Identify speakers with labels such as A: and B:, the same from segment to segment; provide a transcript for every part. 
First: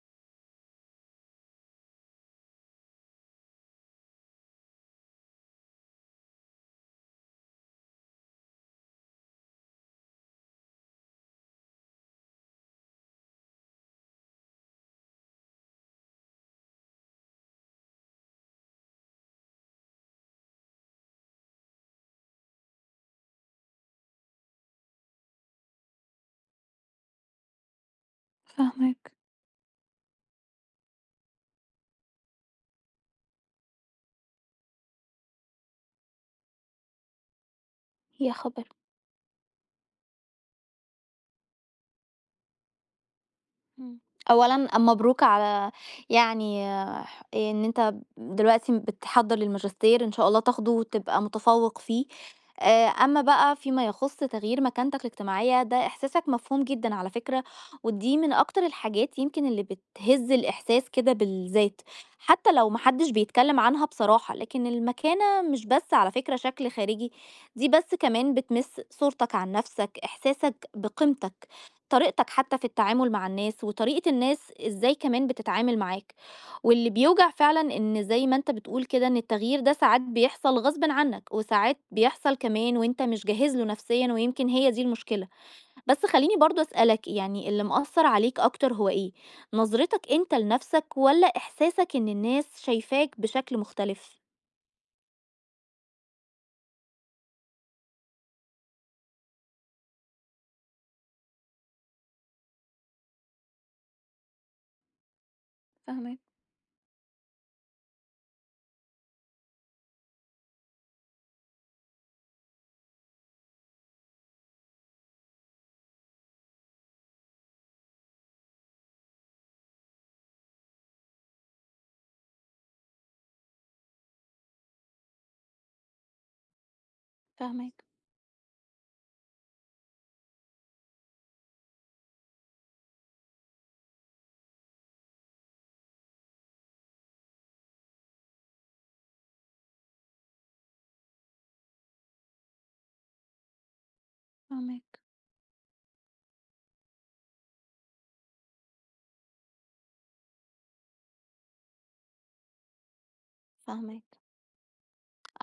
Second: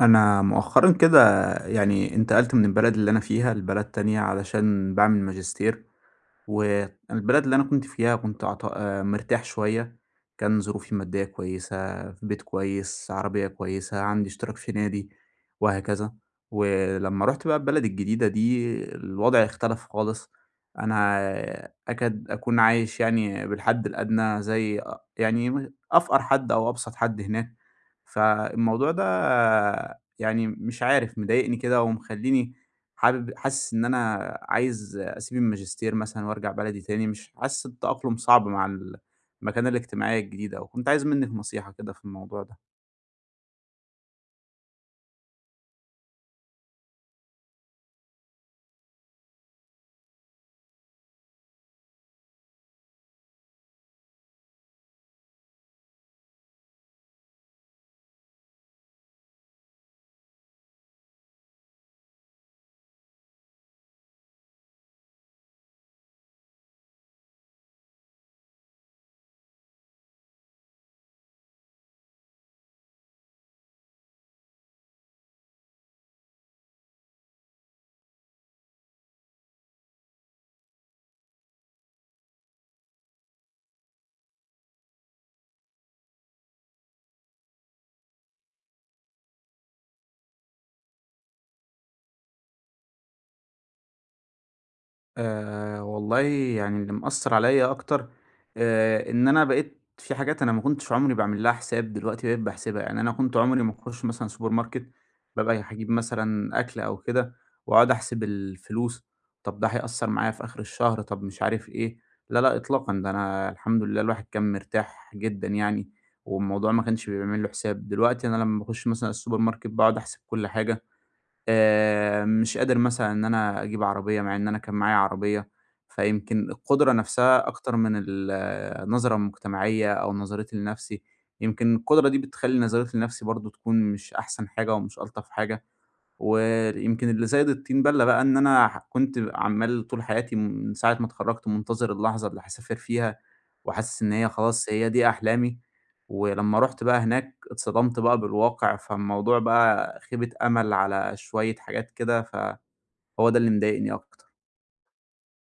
A: أنا مؤخرًا كده يعني انتقلت من البلد اللي أنا فيها لبلد تانية علشان باعمل ماجستير. والبلد اللي أنا كنت فيها كنت عط مرتاح شوية، كان ظروفي المادية كويسة، في بيت كويس، عربية كويسة، عندي اشتراك في نادي وهكذا. ولمّا رُحت بقى البلد الجديدة دي الوضع اختلف خالص. أنا أكاد أكون عايش يعني بالحد الأدنى زي أ يعني م أفقر حد أو أبسط حد هناك. فالموضوع ده
B: فاهماك.
A: يعني مش عارف مضايقني كده ومخلّيني حاسس إن أنا عايز أسيب الماجستير مثلًا وأرجع بلدي تاني، مش حاسس التأقلم
B: يا
A: صعب
B: خبر!
A: مع المكانة الاجتماعية الجديدة أوي. كنت عايز منِّك نصيحة كده في الموضوع ده.
B: إمم. أولًا مبروك على يعني إن أنت دلوقتي بتحضّر للماجستير، إن شاء الله تاخده وتبقى متفوّق فيه. أمّا بقى فيما يخُص تغيير مكانتك الاجتماعية، ده إحساسك مفهوم جدًا على فكرة، ودي من أكتر الحاجات يمكن اللي بتهِز الإحساس كده بالذات، حتّى لو ما حدّش بيتكلّم عنها بصراحة، لكن المكانة مش بس على فكرة شكل خارجي، دي بس كمان بتمِس صورتك عن نَفْسك، إحساسك بقيمتك. طريقتك حتى في التعامل مع الناس، وطريقة الناس إزاي كمان بتتعامل معاك، واللي بيوجع فعلًا إن زي ما أنت بتقول كده إن التغيير ده ساعات بيحصل غصبٍ عنك، وساعات بيحصل كمان وأنت مش جاهز له نفسيًا، ويمكن هي دي المشكلة. بس خلّيني برضه أسألك، يعني اللي مأثّر عليك أكتر هو إيه؟ نظرتك أنت لنفسك والّا إحساسك إن الناس شايفاك بشكل مختلف؟
A: والله يعني اللي مأثّر عليّا أكتر إن أنا بقيت في حاجات أنا ما كنتش عمري باعمل لها حساب، دلوقتي بقيت باحسبها. يعني أنا كنت عمري ما باخُش مثلًا سوبر ماركت، بابقى هاجيب
B: فاهماك،
A: مثلًا أكل أو كده وأقعد أحسب الفلوس، طب ده هيأثّر معايا في آخر الشهر، طب مش عارف إيه. لا، لا إطلاقًا، ده أنا الحمد لله الواحد كان مرتاح جدًا يعني، والموضوع ما كانش بيعمل له حساب. دلوقتي أنا لمّا باخُش مثلًا السوبر ماركت باقعد أحسب كل حاجة. مش قادر مثلًا إن أنا أجيب عربية، مع إن أنا كان معايا عربية. فيمكن القدرة نفسها أكتر
B: فاهماك،
A: من النظرة المجتمعية أو نظرتي لنفسي، يمكن القدرة دي بتخلّي نظرتي لنفسي برضه تكون مش أحسن حاجة ومش ألطف حاجة. ويمكن اللي زايد الطين بَلّة بقى إن أنا كنت عمّال طول حياتي من ساعة ما اتخرّجت منتظر اللحظة اللي هاسافر فيها، وحاسس إن هي خلاص هي
B: فاهماك،
A: دي أحلامي. ولمّا رُحت بقى هناك اتصدمت بقى بالواقع، فالموضوع بقى خيبة أمل على شوية حاجات كده، فهو ده اللي مضايقني
B: فاهماك.
A: أكتر.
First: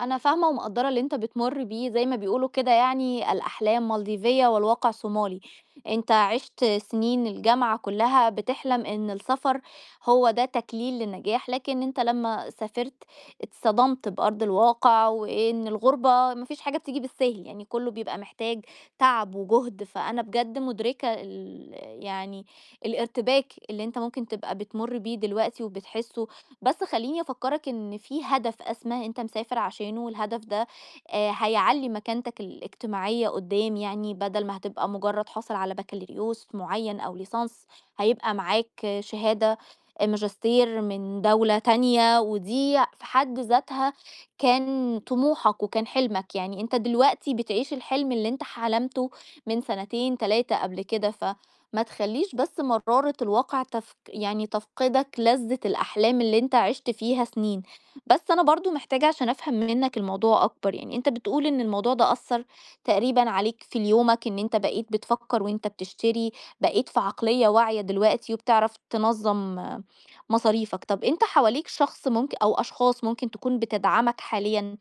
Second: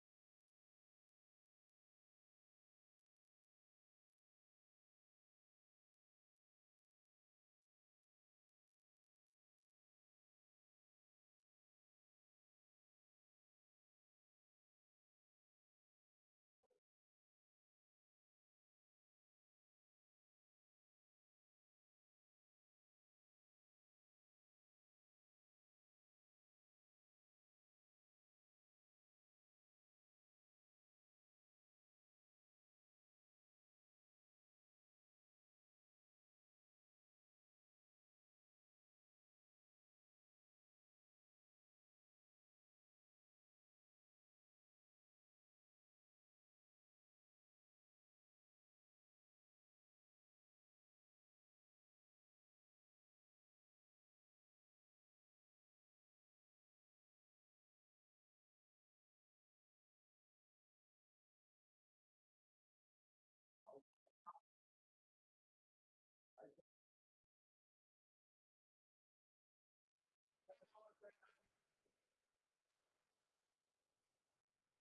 B: أنا فاهمة ومقدّرة اللي أنت بتمُر بيه، زي ما بيقولوا كده، يعني الأحلام مالديفية والواقع صومالي. أنت عِشت سنين الجامعة كلّها بتحلم إن السفر هو ده تكليل للنجاح، لكن أنت لمّا سافرت اتصدمت بأرض الواقع، وإن الغُربة ما فيش حاجة بتيجي بالسهل، يعني كلّه بيبقى محتاج تعب وجهد. فأنا بجد مُدركة يعني الارتباك اللي أنت ممكن تبقى بتمُر بيه دلوقتي وبتحسّه. بس خلّيني أفكّرك إن في هدف أسمى أنت مسافر عشانه، والهدف ده هيعلّي مكانتك الاجتماعية قدّام يعني، بدل ما هتبقى مجرّد حاصل على بكالوريوس معيّن أو ليسانس، هيبقى معاك آه، شهادة آه، ماجستير من دولة تانية، ودي في حد ذاتها كان طموحك وكان حلمك. يعني أنت دلوقتي بتعيش الحلم اللي أنت حلمته من سنتين، 3 قبل كده، ما تخلّيش بس مرارة الواقع يعني تفقدك لذة الأحلام اللي أنت عِشت فيها سنين. بس أنا برضه محتاجة عشان أفهم منّك الموضوع أكتر، يعني أنت بتقول إن الموضوع ده أثّر تقريبًا عليك في يومك، إن أنت بقيت بتفكّر وأنت بتشتري، بقيت في عقلية واعية دلوقتي وبتعرف تنظّم آه، مصاريفك. طَب أنت حواليك شخص ممك أو أشخاص ممكن تكون بتدعمك حاليًا،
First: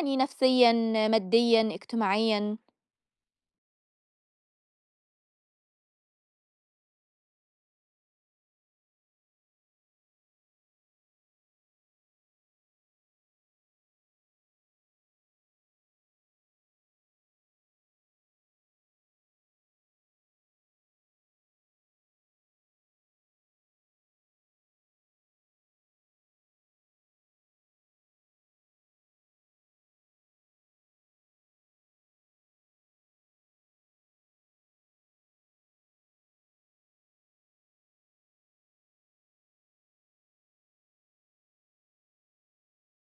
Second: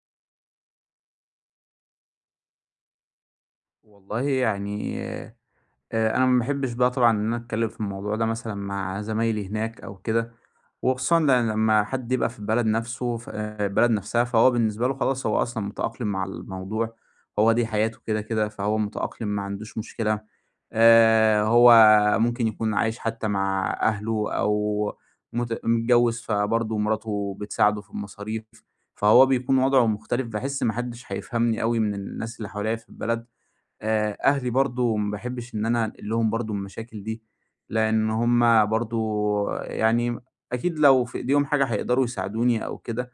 B: يعني نفسيًا، ماديًا، اجتماعيًا؟
A: والله يعني، أنا ما باحبش بقى طبعًا إن أنا أتكلّم في الموضوع ده مثلًا مع زمايلي هناك أو كده، وخصوصًا لمّا حد يبقى في البلد نَفْسه ف آه، البلد نَفْسها، فهو بالنسبة له خلاص هو أصلًا متأقلم مع الموضوع، هو دي حياته كده، كده، فهو متأقلم ما عندوش مشكلة. هو ممكن يكون عايش حتى مع أهله أو متجوّز فبرضه مراته بتساعده في المصاريف، فهو بيكون وضعه مختلف، باحس ما حدّش هيفهمني أوي من الناس اللي حواليّا في البلد. أهلي برضه ما باحبّش إن أنا أنقل لهم برضه المشاكل دي، لإن هُم برضه يعني أكيد لو في إيديهم حاجة هيقدروا يساعدوني أو كده،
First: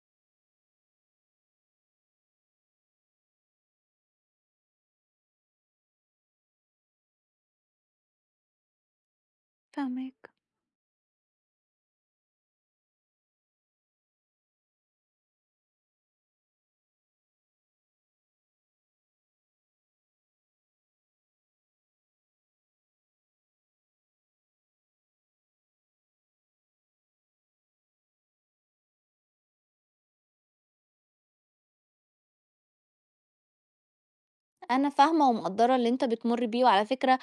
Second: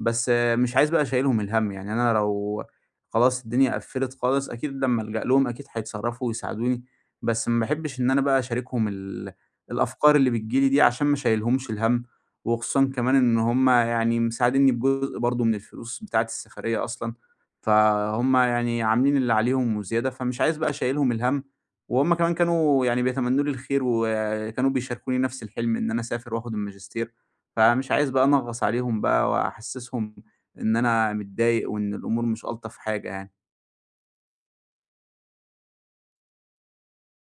A: بس مش عايز بقى شايلهم الهَم. يعني أنا لو خلاص الدنيا قفّلت خالص أكيد لمّا ألجأ لهم أكيد هيتصرّفوا ويساعدوني، بس ما باحبّش إن أنا بقى أشاركهم الأفكار
B: فاهماك.
A: اللي بتيجي لي دي عشان ما اشيلهمش الهَم، وخصوصًا كمان إن هُم يعني مساعدينّي بجزء برضه من الفلوس بتاعة السفرية أصلًا، فهُم يعني عاملين اللي عليهم وزيادة، فمش عايز بقى اشيلهم الهَم. وهُم كمان كانوا يعني بيتمنّوا لي الخير وكانوا بيشاركوني نَفْس الحلم إن أنا أسافر وآخُد الماجستير، فمش عايز بقى أنغّص عليهم بقى وأحسّسهم إن أنا متضايق وإن الأمور مش ألطف حاجة يعني.
B: أنا فاهمة ومقدّرة اللي أنت بتمُر بيه، وعلى فكرة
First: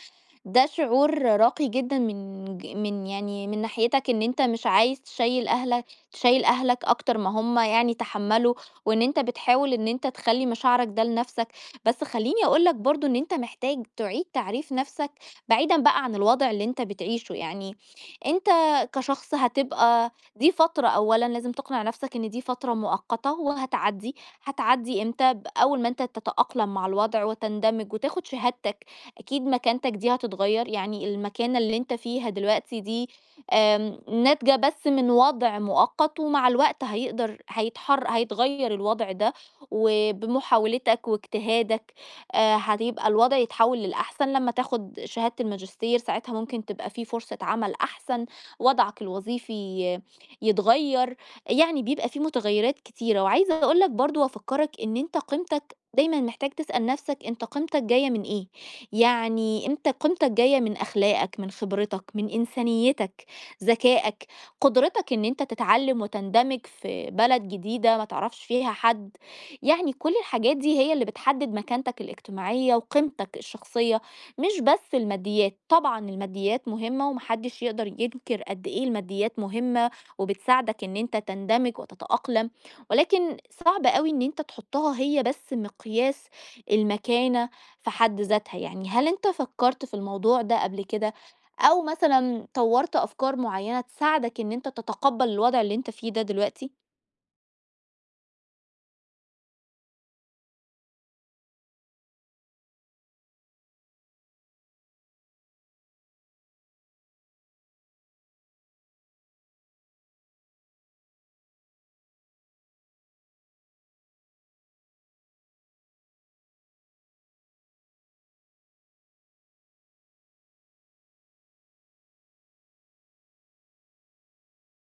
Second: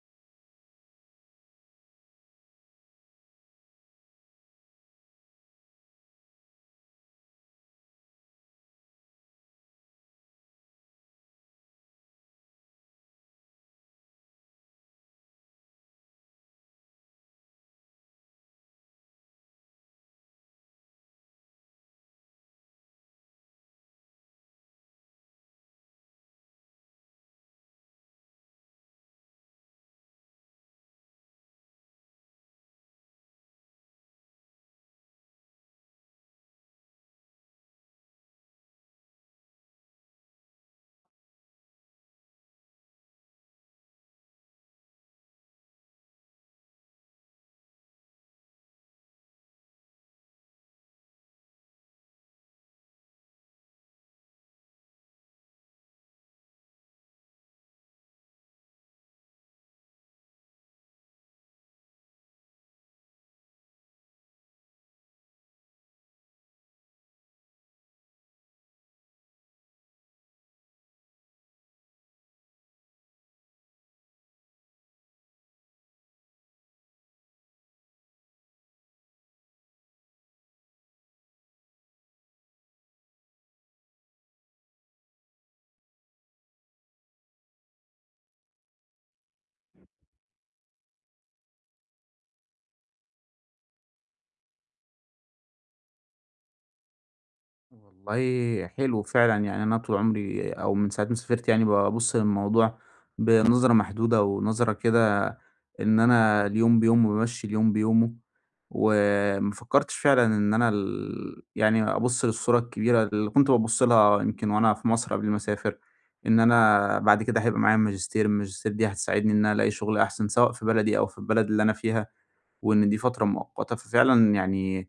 B: ده شعور راقي جدًا من ج من يعني من ناحيتك، إن أنت مش عايز تشيّل أهلك أكتر ما هم يعني تحمّلوا، وإن أنت بتحاول إن أنت تخلّي مشاعرك ده لنَفْسك. بس خلّيني أقول لك برضه إن أنت محتاج تعيد تعريف نَفْسك بعيدًا بقى عن الوضع اللي أنت بتعيشه، يعني أنت كشخص هتبقى دي فترة، أولًا لازم تقنع نَفْسك إن دي فترة مؤقتة وهتعدّي. هتعدّي إمتى؟ أول ما أنت تتأقلم مع الوضع وتندمج وتاخد شهادتك، أكيد مكانتك دي هتتغيّر. يعني المكانة اللي أنت فيها دلوقتي دي ناتجة بس من وضع مؤقت، ومع الوقت هيقدر هيتحر هيتغيّر الوضع ده، وبمحاولتك واجتهادك هتبقى الوضع يتحوّل للأحسن لمّا تاخد شهادة الماجستير، ساعتها ممكن تبقى في فرصة عمل أحسن، وضعك الوظيفي آه، يتغيّر، يعني بيبقى في متغيرات كتيرة. وعايزة أقول لك برضه وأفكّرك إن أنت قيمتك دايمًا محتاج تسأل نفسك أنت قيمتك جاية من إيه. يعني أنت قيمتك جاية من أخلاقك، من خبرتك، من إنسانيتك، ذكائك، قدرتك إن أنت تتعلم وتندمج في بلد جديدة ما تعرفش فيها حد، يعني كل الحاجات دي هي اللي بتحدد مكانتك الاجتماعية وقيمتك الشخصية، مش بس الماديات. طبعًا الماديات مهمة، وما حدش يقدر ينكر قد إيه الماديات مهمة وبتساعدك إن أنت تندمج وتتأقلم، ولكن صعب قوي إن أنت تحطها هي بس مقياس المكانة في حد ذاتها. يعني هل أنت فكرت في الموضوع ده قبل كده، أو مثلا طورت أفكار معينة تساعدك إن أنت تتقبل الوضع اللي أنت فيه ده دلوقتي؟
A: والله حلو فعلًا، يعني أنا طول عمري أو من ساعة ما سافرت يعني بابُص للموضوع بنظرة محدودة ونظرة كده، إن أنا اليوم بيومه، بامشّي اليوم بيومه، وما فكّرتش فعلًا إن أنا ال يعني أبُص للصورة الكبيرة اللي كنت بابُص لها يمكن وأنا في مصر قبل ما أسافر. إن أنا بعد كده هيبقى معايا ماجستير، الماجستير دي هتساعدني إن أنا ألاقي شغل أحسن سواء في بلدي أو في البلد اللي أنا فيها، وإن دي فترة مؤقتة. ففعلًا يعني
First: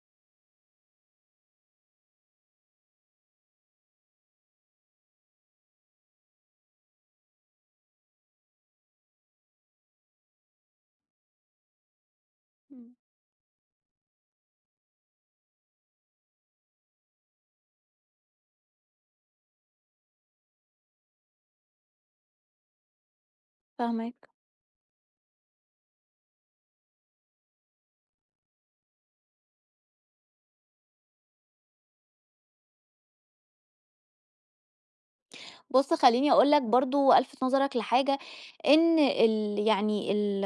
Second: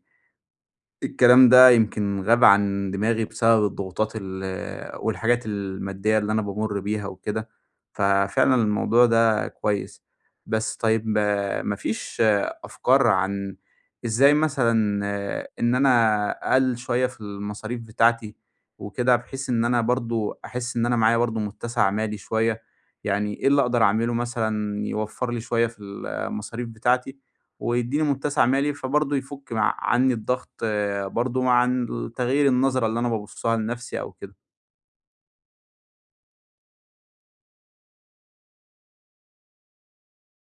A: الكلام ده يمكن غاب عن دماغي بسبب الضغوطات ال والحاجات المادية اللي أنا بامُر بيها وكده، ففعلًا الموضوع ده كويس. بس طيب، ما فيش
B: مم.
A: أفكار عن إزاي مثلًا إن أنا أقلِّل شوية في المصاريف بتاعتي وكده، بحيث إن أنا برضه أحس إن أنا معايا برضه متّسع مالي شوية، يعني إيه اللي أقدر أعمله
B: فاهمك.
A: مثلًا يوفّر لي شوية في المصاريف بتاعتي ويدّيني متّسع مالي، فبرضه يفُك مع عني الضغط برضه عن تغيير النظرة اللي أنا بابُصّ لها لنَفْسي أو كده.
B: بُص، خلّيني أقول لك برضه ألفِت نظرك لحاجة، إن ال يعني ال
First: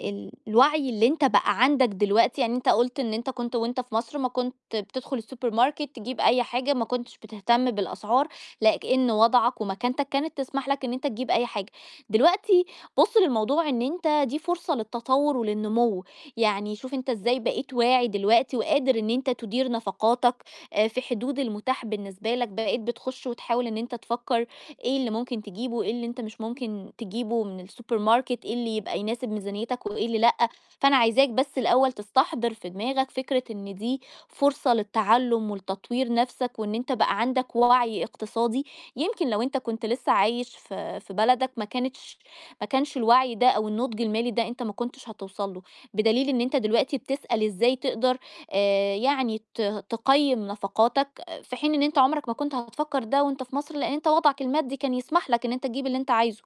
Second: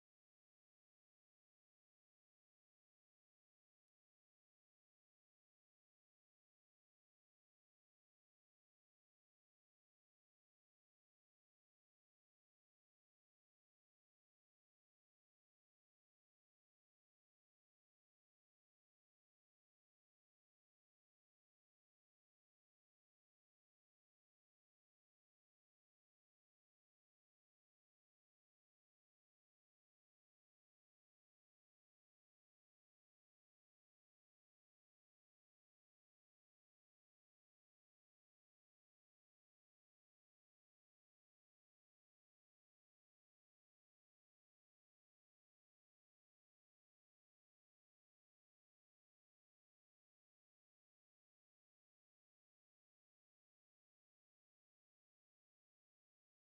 B: ال الوعي اللي أنت بقى عندك دلوقتي، يعني أنت قُلت إن أنت كنت وأنت في مصر ما كنت بتدخل السوبر ماركت تجيب أي حاجة، ما كنتش بتهتم بالأسعار، لإن وضعك ومكانتك كانت تسمح لك إن أنت تجيب أي حاجة. دلوقتي بُص للموضوع إن أنت دي فرصة للتطوّر وللنمو، يعني شوف أنت إزاي بقيت واعي دلوقتي وقادر إن أنت تدير نفقاتك في حدود المتاح بالنسبة لك، بقيت بتخش وتحاول إن أنت تفكّر إيه اللي ممكن تجيبه، إيه اللي أنت مش ممكن تجيبه من السوبر ماركت، إيه اللي يبقى يناسب ميزانيتك وإيه اللي لأ. فأنا عايزاك بس الأول تستحضر في دماغك فكرة إن دي فرصة للتعلُّم ولتطوير نَفْسك، وإن أنت بقى عندك وَعي اقتصادي. يمكن لو أنت كنت لسه عايش في بلدك، ما كانش الوَعي ده أو النُضج المالي ده أنت ما كنتش هتوصل له، بدليل إن أنت دلوقتي بتسأل إزاي تقدر يعني تقيّم نفقاتك، في حين إن أنت عمرك ما كنت هتفكر ده وأنت في مصر، لإن أنت وضعك المادي كان يسمح لك إن أنت تجيب اللي أنت عايزه.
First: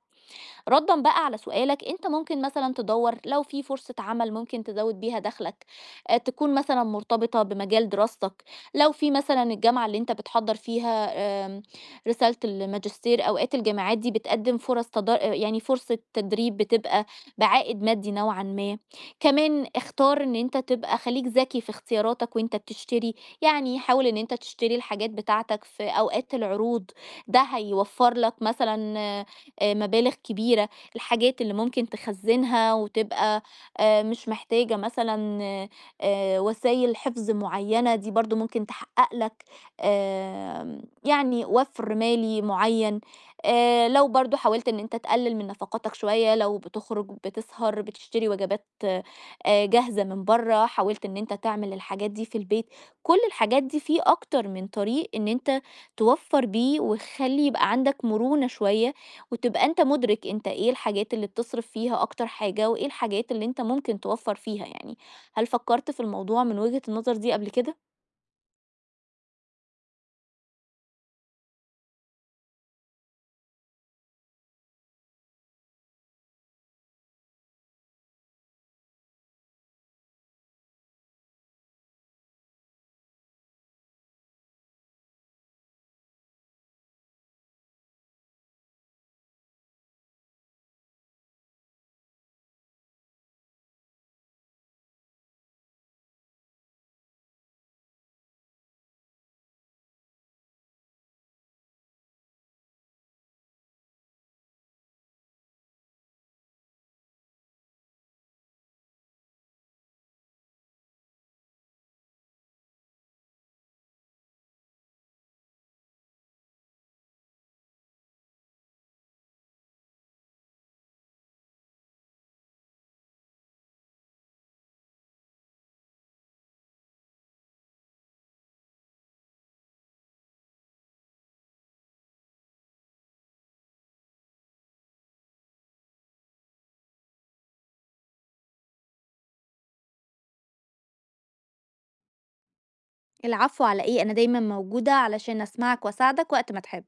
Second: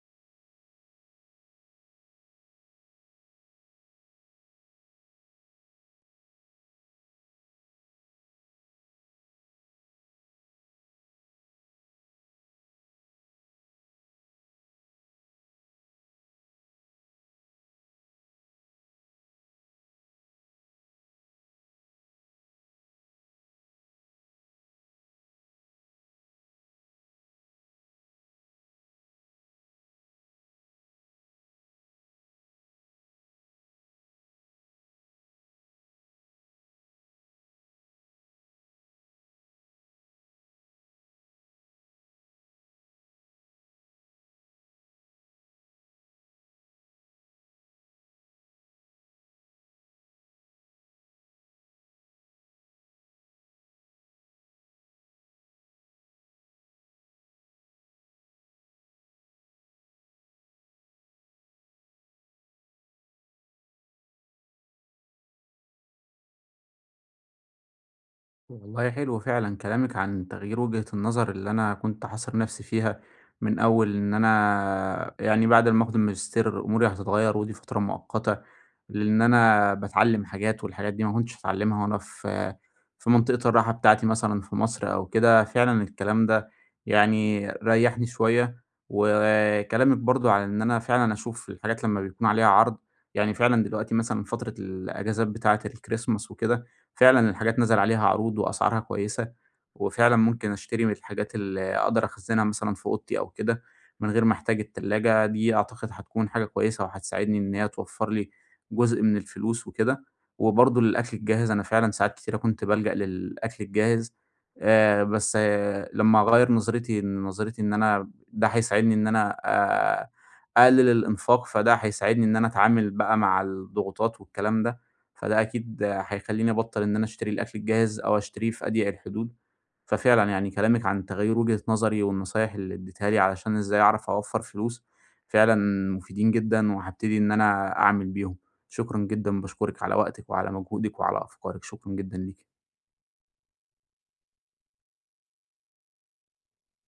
B: رَدًا بقى على سؤالك، أنت ممكن مثلًا تدوّر لو في فرصة عمل ممكن تزوّد بيها دخلك، تكون مثلًا مرتبطة بمجال دراستك. لو في مثلًا الجامعة اللي أنت بتحضّر فيها آمم رسالة الماجستير، أوقات الجامعات دي بتقدّم فرص تد يعني فرصة تدريب بتبقى بعائد مادي نوعًا ما. كمان اختار إن أنت تبقى خليك ذكي في اختياراتك وأنت بتشتري، يعني حاول إن أنت تشتري الحاجات بتاعتك في أوقات العروض، ده هيوفّر لك مثلًا آه، مبالغ كبيرة. الحاجات اللي ممكن تخزنها وتبقى آه، مش محتاجة مثلا آه، وسائل حفظ معينة، دي برضو ممكن تحقق لك آه، يعني وفر مالي معين آه. لو برضو حاولت ان انت تقلل من نفقاتك شوية، لو بتخرج بتسهر بتشتري وجبات آه، جاهزة من بره، حاولت ان انت تعمل الحاجات دي في البيت. كل الحاجات دي في اكتر من طريق ان انت توفر بيه وتخلي يبقى عندك مرونة شوية، وتبقى أنت مُدرِك أنت إيه الحاجات اللي بتصرف فيها أكتر حاجة، وإيه الحاجات اللي أنت ممكن توفّر فيها يعني. هل فكّرت في الموضوع من وجهة النظر دي قبل كده؟
A: والله حلو فعلًا كلامِك عن تغيير وجهة النظر اللي أنا كنت حاصر نفسي فيها، من أول إن أنا يعني بعد ما آخد الماجستير أموري هتتغير ودي فترة مؤقتة، لإن أنا باتعلم حاجات والحاجات دي ما كنتش هاتعلمها وأنا في منطقة الراحة بتاعتي مثلًا في مصر أو كده، فعلًا الكلام ده يعني ريحني شوية. وكلامِك برضه على إن أنا فعلًا أشوف الحاجات لما بيكون عليها عرض، يعني فعلًا دلوقتي مثلًا فترة الأجازات بتاعة الChristmas وكده فعلًا الحاجات نزل عليها عروض وأسعارها كويسة، وفعلًا ممكن أشتري من الحاجات اللي أقدر أخزنها مثلًا في أوضتي أو كده، من غير ما أحتاج التلاجة، دي أعتقد هتكون حاجة كويسة وهتساعدني إن هي توفّر لي جزء من الفلوس وكده. وبرضه للأكل الجاهز أنا فعلًا ساعات كتيرة كنت بالجأ للأكل الجاهز، بس لمّا أغيّر نظرتي إن أنا ده هيساعدني إن أنا أقلل الإنفاق، فده هيساعدني إن أنا أتعامل بقى مع الضغوطات والكلام ده. فده أكيد هيخلّيني أبطّل إن أنا أشتري الأكل الجاهز أو أشتريه في أضيق الحدود، ففعلًا يعني كلامِك عن تغيير وجهة نظري والنصايح اللي ادّيتيها لي علشان إزاي أعرف أوفّر فلوس، فعلًا مفيدين جدًا وهابتدي إن أنا أعمل بيهم. شكرًا جدًا، باشكرِك على وقتِك وعلى مجهودِك وعلى أفكارِك، شكرًا جدًا ليكِ.
B: العفو على إيه، أنا دايمًا موجودة علشان أسمعك وأساعدك وقت ما تحب.